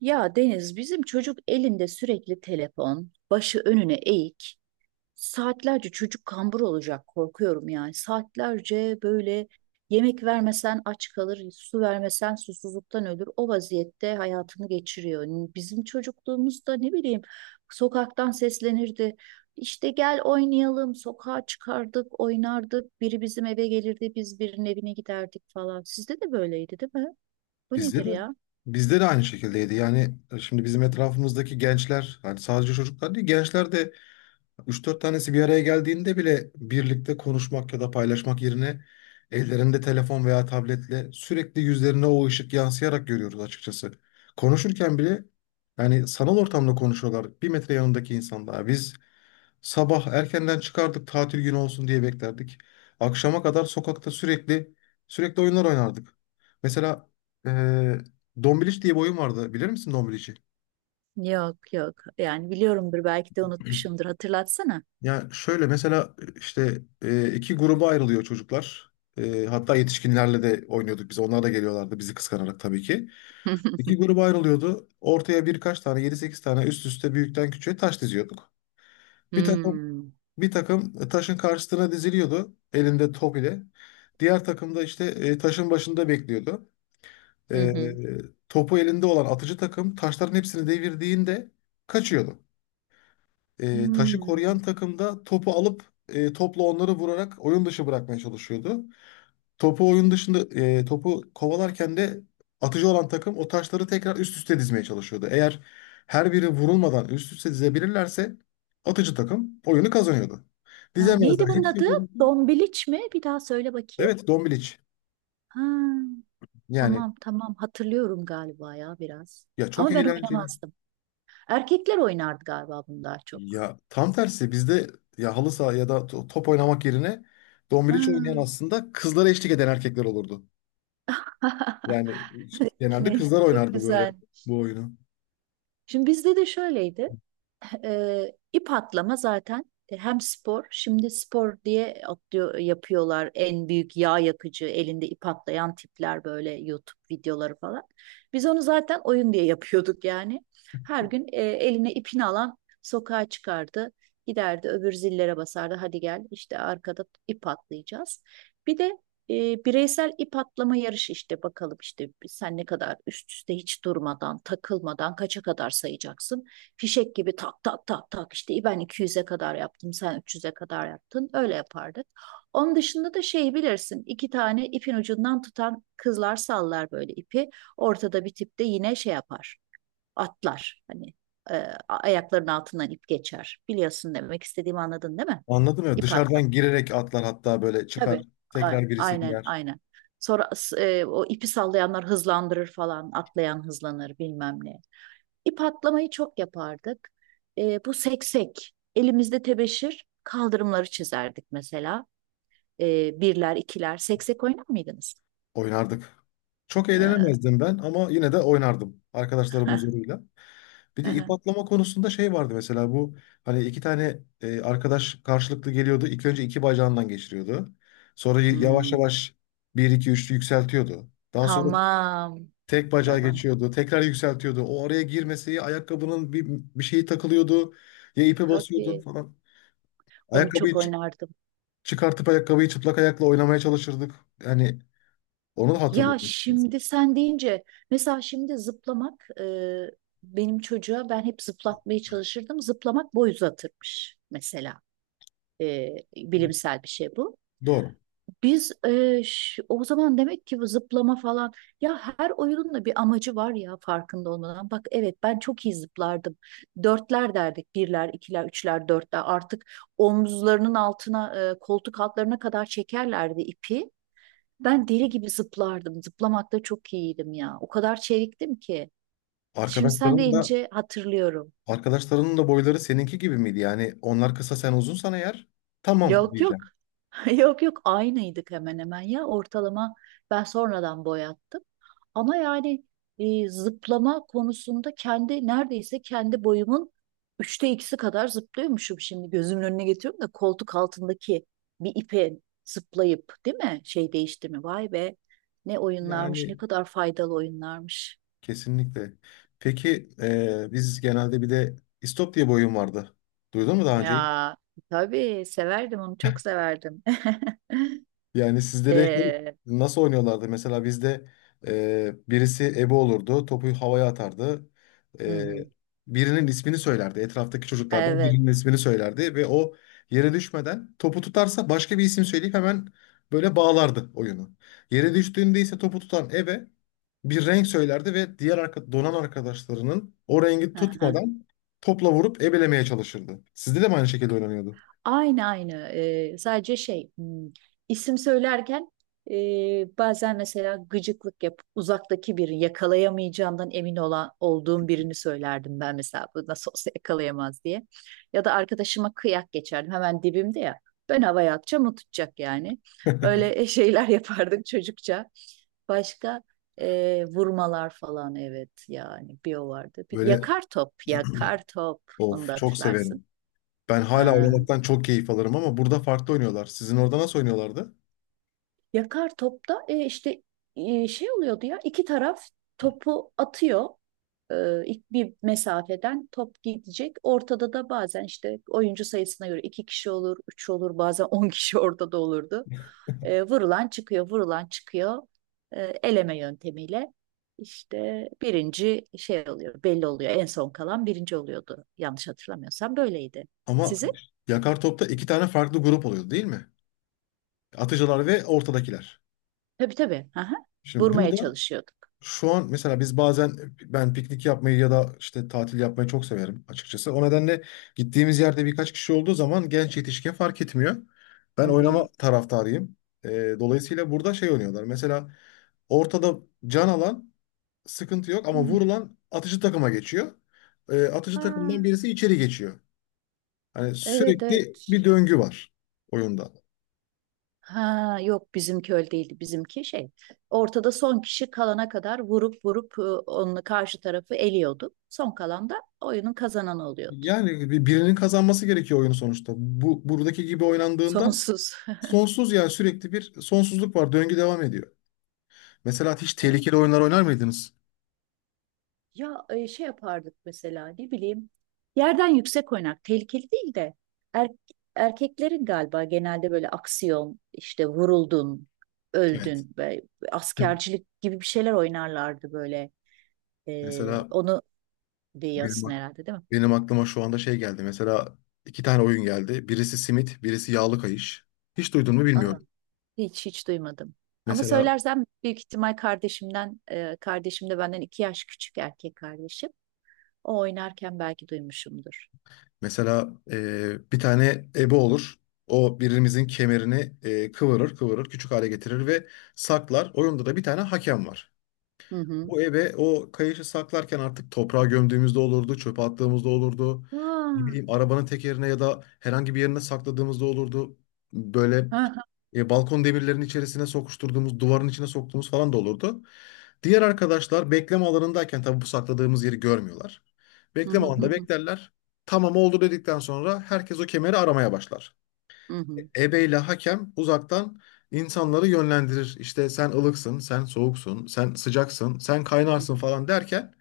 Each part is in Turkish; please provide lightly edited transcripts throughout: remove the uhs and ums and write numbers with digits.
Ya Deniz, bizim çocuk elinde sürekli telefon, başı önüne eğik. Saatlerce çocuk kambur olacak korkuyorum yani. Saatlerce böyle yemek vermesen aç kalır, su vermesen susuzluktan ölür. O vaziyette hayatını geçiriyor. Bizim çocukluğumuzda ne bileyim sokaktan seslenirdi. İşte gel oynayalım. Sokağa çıkardık, oynardık. Biri bizim eve gelirdi, biz birinin evine giderdik falan. Sizde de böyleydi, değil mi? Bu Bizde nedir de ya? bizde de aynı şekildeydi. Şimdi bizim etrafımızdaki gençler, hani sadece çocuklar değil, gençler de üç dört tanesi bir araya geldiğinde bile birlikte konuşmak ya da paylaşmak yerine ellerinde telefon veya tabletle sürekli yüzlerine o ışık yansıyarak görüyoruz açıkçası. Konuşurken bile yani sanal ortamda konuşuyorlar. 1 metre yanındaki insan daha. Biz sabah erkenden çıkardık tatil günü olsun diye beklerdik. Akşama kadar sokakta sürekli oyunlar oynardık. Mesela eee Dombiliç diye bir oyun vardı. Bilir misin Dombiliç'i? Yok yok. Yani biliyorumdur belki de unutmuşumdur. Hatırlatsana. Yani şöyle mesela iki gruba ayrılıyor çocuklar. Hatta yetişkinlerle de oynuyorduk biz. Onlar da geliyorlardı bizi kıskanarak tabii ki. İki gruba ayrılıyordu. Ortaya birkaç tane, yedi sekiz tane, üst üste büyükten küçüğe taş diziyorduk. Bir takım Hmm. Taşın karşısına diziliyordu elinde top ile. Diğer takım da taşın başında bekliyordu. Hı E, hı. Topu elinde olan atıcı takım taşların hepsini devirdiğinde kaçıyordu. Taşı Hmm. koruyan takım da topu alıp topla onları vurarak oyun dışı bırakmaya çalışıyordu. Topu oyun dışında e, Topu kovalarken de atıcı olan takım o taşları tekrar üst üste dizmeye çalışıyordu. Eğer her biri vurulmadan üst üste dizebilirlerse atıcı takım oyunu kazanıyordu. Ya, Dizemezler. neydi bunun adı? Hepsi vuruldu. Dombiliç mi? Bir daha söyle bakayım. Evet, Dombiliç. Ha, Yani tamam tamam hatırlıyorum galiba ya biraz. ya çok Ama ben eğlenceli. oynamazdım. Erkekler oynardı galiba bunu daha çok. Ya tam tersi bizde ya halı saha ya da top oynamak yerine Ha. Dombiliç oynayan aslında kızlara eşlik eden erkekler olurdu. Yani genelde Hani kızlar çok oynardı böyle güzel. bu oyunu. Şimdi bizde de şöyleydi. E, ip atlama zaten, hem spor, şimdi spor diye atlıyor, yapıyorlar en büyük yağ yakıcı, elinde ip atlayan tipler böyle YouTube videoları falan. Biz onu zaten oyun diye yapıyorduk yani. Her gün eline ipini alan sokağa çıkardı, giderdi öbür zillere basardı, hadi gel işte arkada ip atlayacağız. Bir de bireysel ip atlama yarışı işte bakalım işte sen ne kadar üst üste hiç durmadan, takılmadan kaça kadar sayacaksın? Fişek gibi tak tak tak tak işte ben 200'e kadar yaptım, sen 300'e kadar yaptın, öyle yapardık. Onun dışında da şeyi bilirsin, iki tane ipin ucundan tutan kızlar sallar böyle ipi, ortada bir tip de yine şey yapar, atlar hani, e, ayaklarının altından ip geçer, biliyorsun demek istediğimi, anladın değil mi? Anladım ya. İp attım Dışarıdan girerek atlar hatta böyle çıkar. tabii. A- Tekrar birisi aynen girer. aynen. Sonra o ipi sallayanlar hızlandırır falan, atlayan hızlanır bilmem ne. İp atlamayı çok yapardık. Bu seksek. Elimizde tebeşir kaldırımları çizerdik mesela. Birler, ikiler. Seksek oynar mıydınız? Oynardık. Çok E, eğlenemezdim ben ama yine de oynardım arkadaşlarım huzuruyla. Bir de ip atlama konusunda şey vardı mesela, bu hani iki tane arkadaş karşılıklı geliyordu. İlk önce iki bacağından geçiriyordu. Sonra yavaş hmm. yavaş bir iki üçlü yükseltiyordu. Daha sonra Tamam. tek bacağı Tamam. geçiyordu. Tekrar yükseltiyordu. O araya girmesi ya ayakkabının bir, bir şeyi takılıyordu ya ipe basıyordun Tabii. falan. Onu Ayakkabıyı çok oynardım. çıkartıp ayakkabıyı çıplak ayakla oynamaya çalışırdık. Yani onu da Ya hatırlıyorum. şimdi sen deyince, mesela şimdi zıplamak, benim çocuğa ben hep zıplatmaya çalışırdım. Zıplamak boy uzatırmış mesela. E, bilimsel bir şey bu. Doğru. Biz o zaman demek ki, bu zıplama falan, ya her oyunun da bir amacı var ya, farkında olmadan. Bak evet, ben çok iyi zıplardım. Dörtler derdik. Birler, ikiler, üçler, dörtler. Artık omuzlarının altına, koltuk altlarına kadar çekerlerdi ipi. Ben deli gibi zıplardım. Zıplamakta çok iyiydim ya. O kadar çeviktim ki. Şimdi sen Arkadaşların da deyince hatırlıyorum. Arkadaşlarının da boyları seninki gibi miydi? Yani onlar kısa sen uzunsan eğer tamam Yok yok. diyeceğim. Yok yok, aynıydık hemen hemen ya, ortalama, ben sonradan boyattım. Ama yani zıplama konusunda kendi neredeyse kendi boyumun üçte ikisi kadar zıplıyormuşum, şimdi gözümün önüne getiriyorum da, koltuk altındaki bir ipe zıplayıp, değil mi, şey değişti mi, vay be, ne oyunlarmış, ne Yani kadar faydalı oyunlarmış. kesinlikle. Peki biz genelde bir de istop diye bir oyun vardı. Duydun mu daha önce? Ya tabii severdim, onu çok severdim. Yani sizde de şey, Ee, nasıl oynuyorlardı? Mesela bizde birisi ebe olurdu, topu havaya atardı. hı E, hı, Birinin ismini söylerdi. Etraftaki çocuklardan evet. birinin ismini söylerdi ve o yere düşmeden topu tutarsa başka bir isim söyleyip hemen böyle bağlardı oyunu. Yere düştüğünde ise topu tutan ebe bir renk söylerdi ve diğer arka, donan arkadaşlarının o rengi tutmadan topla vurup ebelemeye çalışırdı. Sizde de mi aynı şekilde oynanıyordu? Aynı aynı. Sadece şey, isim söylerken, e, bazen mesela gıcıklık yapıp uzaktaki biri, yakalayamayacağından emin olan olduğum birini söylerdim ben mesela, bu nasıl olsa yakalayamaz diye. Ya da arkadaşıma kıyak geçerdim, hemen dibimde ya. Ben havaya atacağım, o tutacak yani. Öyle şeyler yapardık çocukça. Başka vurmalar falan, evet yani bir o vardı. Bir, Böyle, yakar top, yakar top, onu da of, çok hatırlarsın. severim. Ben hala oynamaktan çok keyif alırım ama burada farklı oynuyorlar. Sizin orada nasıl oynuyorlardı? Yakar topta şey oluyordu ya, iki taraf topu atıyor, ilk bir mesafeden top gidecek. Ortada da bazen, işte oyuncu sayısına göre iki kişi olur, üç olur, bazen 10 kişi ortada olurdu. Vurulan çıkıyor, vurulan çıkıyor. Eleme yöntemiyle işte birinci şey oluyor, belli oluyor. En son kalan birinci oluyordu. Yanlış hatırlamıyorsam böyleydi. Ama Sizin? yakar topta iki tane farklı grup oluyordu değil mi? Atıcılar ve ortadakiler. Tabii tabii. Aha. Şimdi Vurmaya burada çalışıyorduk. şu an mesela biz bazen, ben piknik yapmayı ya da işte tatil yapmayı çok severim açıkçası. O nedenle gittiğimiz yerde birkaç kişi olduğu zaman genç yetişkin fark etmiyor. Hı Ben oynama hı. taraftarıyım. Dolayısıyla burada şey oynuyorlar. Mesela ortada can alan sıkıntı yok ama vurulan atıcı takıma geçiyor. Atıcı takımdan Hmm. birisi içeri geçiyor. Hani Evet sürekli bir evet. döngü var oyunda. Ha yok, bizimki öyle değildi. Bizimki şey, ortada son kişi kalana kadar vurup vurup onun karşı tarafı eliyordu. Son kalan da oyunun kazananı oluyordu. Yani birinin kazanması gerekiyor oyunu sonuçta. Bu buradaki gibi oynandığında Sonsuz. sonsuz, yani sürekli bir sonsuzluk var. Döngü devam ediyor. Mesela hiç Evet. tehlikeli oyunlar oynar mıydınız? Ya şey yapardık mesela, ne bileyim yerden yüksek oynak, tehlikeli değil de er- erkeklerin galiba genelde böyle aksiyon, işte vuruldun, Evet. öldün ve Heh. askercilik gibi bir şeyler oynarlardı böyle. E, Mesela onu benim, diyorsun ak- herhalde, değil mi? benim aklıma şu anda şey geldi. Mesela iki tane oyun geldi. Birisi simit, birisi yağlı kayış. Hiç duydun mu Aa. bilmiyorum. Hiç hiç duymadım. Ama Mesela söylersem büyük ihtimal kardeşimden, kardeşim de benden 2 yaş küçük erkek kardeşim. O oynarken belki duymuşumdur. Mesela bir tane ebe olur. O birimizin kemerini kıvırır, kıvırır, küçük hale getirir ve saklar. Oyunda da bir tane hakem var. Hı hı. Bu eve o kayışı saklarken artık toprağa gömdüğümüzde olurdu, çöpe attığımızda olurdu. Aa, Ne bileyim arabanın tekerine ya da herhangi bir yerine sakladığımızda olurdu. Böyle ha, ha. Balkon demirlerinin içerisine sokuşturduğumuz, duvarın içine soktuğumuz falan da olurdu. Diğer arkadaşlar bekleme alanındayken tabii bu sakladığımız yeri görmüyorlar. Hı hı Bekleme hı alanında hı. beklerler. Tamam oldu dedikten sonra herkes o kemeri aramaya başlar, Hı hı. ebeyle hakem uzaktan insanları yönlendirir. İşte sen ılıksın, sen soğuksun, sen sıcaksın, sen kaynarsın falan derken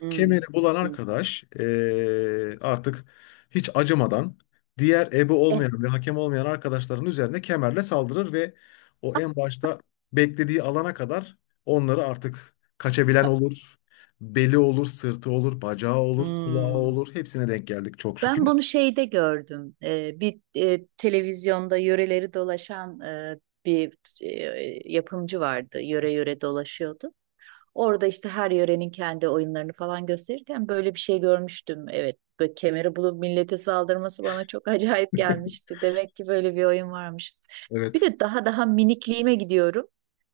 Hı kemeri bulan hı. arkadaş artık hiç acımadan diğer ebe E, olmayan ve hakem olmayan arkadaşların üzerine kemerle saldırır ve o en başta beklediği alana kadar onları, artık kaçabilen ah. olur. Beli olur, sırtı olur, bacağı olur, kulağı Hmm. olur. Hepsine denk geldik çok şükür. Ben bunu şeyde gördüm. Bir televizyonda yöreleri dolaşan bir yapımcı vardı. Yöre yöre dolaşıyordu. Orada işte her yörenin kendi oyunlarını falan gösterirken böyle bir şey görmüştüm. Evet, böyle kemeri bulup millete saldırması bana çok acayip gelmişti. Demek ki böyle bir oyun varmış. Bir Evet. de daha daha minikliğime gidiyorum.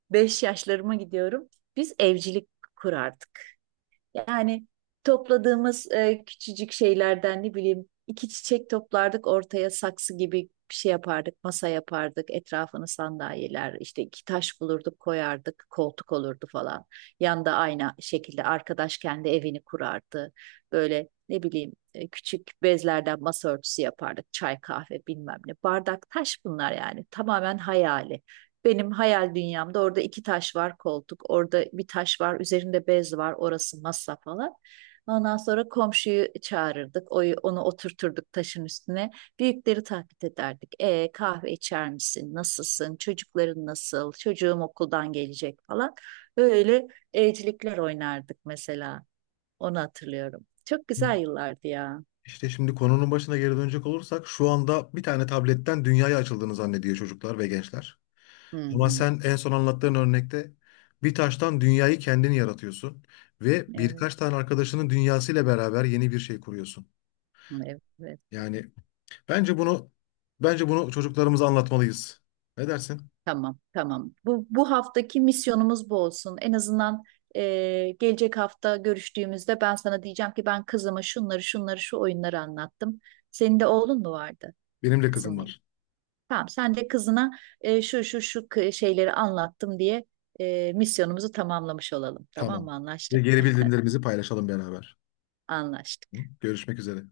5 yaşlarıma gidiyorum. Biz evcilik kurardık. Yani topladığımız küçücük şeylerden, ne bileyim iki çiçek toplardık ortaya, saksı gibi bir şey yapardık, masa yapardık, etrafını sandalyeler, işte iki taş bulurduk koyardık, koltuk olurdu falan. Yanda aynı şekilde arkadaş kendi evini kurardı. Böyle ne bileyim küçük bezlerden masa örtüsü yapardık, çay kahve bilmem ne. Bardak taş, bunlar yani tamamen hayali. Benim hayal dünyamda orada iki taş var koltuk, orada bir taş var, üzerinde bez var, orası masa falan. Ondan sonra komşuyu çağırırdık, onu oturturduk taşın üstüne. Büyükleri taklit ederdik. Kahve içer misin? Nasılsın? Çocukların nasıl? Çocuğum okuldan gelecek falan. Böyle evcilikler oynardık mesela. Onu hatırlıyorum. Çok güzel yıllardı ya. İşte şimdi konunun başına geri dönecek olursak, şu anda bir tane tabletten dünyaya açıldığını zannediyor çocuklar ve gençler. Hı Ama hı. sen en son anlattığın örnekte bir taştan dünyayı kendini yaratıyorsun ve Evet. birkaç tane arkadaşının dünyasıyla beraber yeni bir şey kuruyorsun. Evet. Yani bence bunu bence bunu çocuklarımıza anlatmalıyız. Ne dersin? Tamam, tamam. Bu haftaki misyonumuz bu olsun. En azından gelecek hafta görüştüğümüzde ben sana diyeceğim ki ben kızıma şunları, şunları, şu oyunları anlattım. Senin de oğlun mu vardı? Benim de Kızın kızım mıydı? var. Tamam, sen de kızına şu, şu, şu şeyleri anlattım diye misyonumuzu tamamlamış olalım. Tamam Tamam. mı? Ve Anlaştık mı? geri bildirimlerimizi paylaşalım beraber. Hı? Anlaştık. Görüşmek üzere.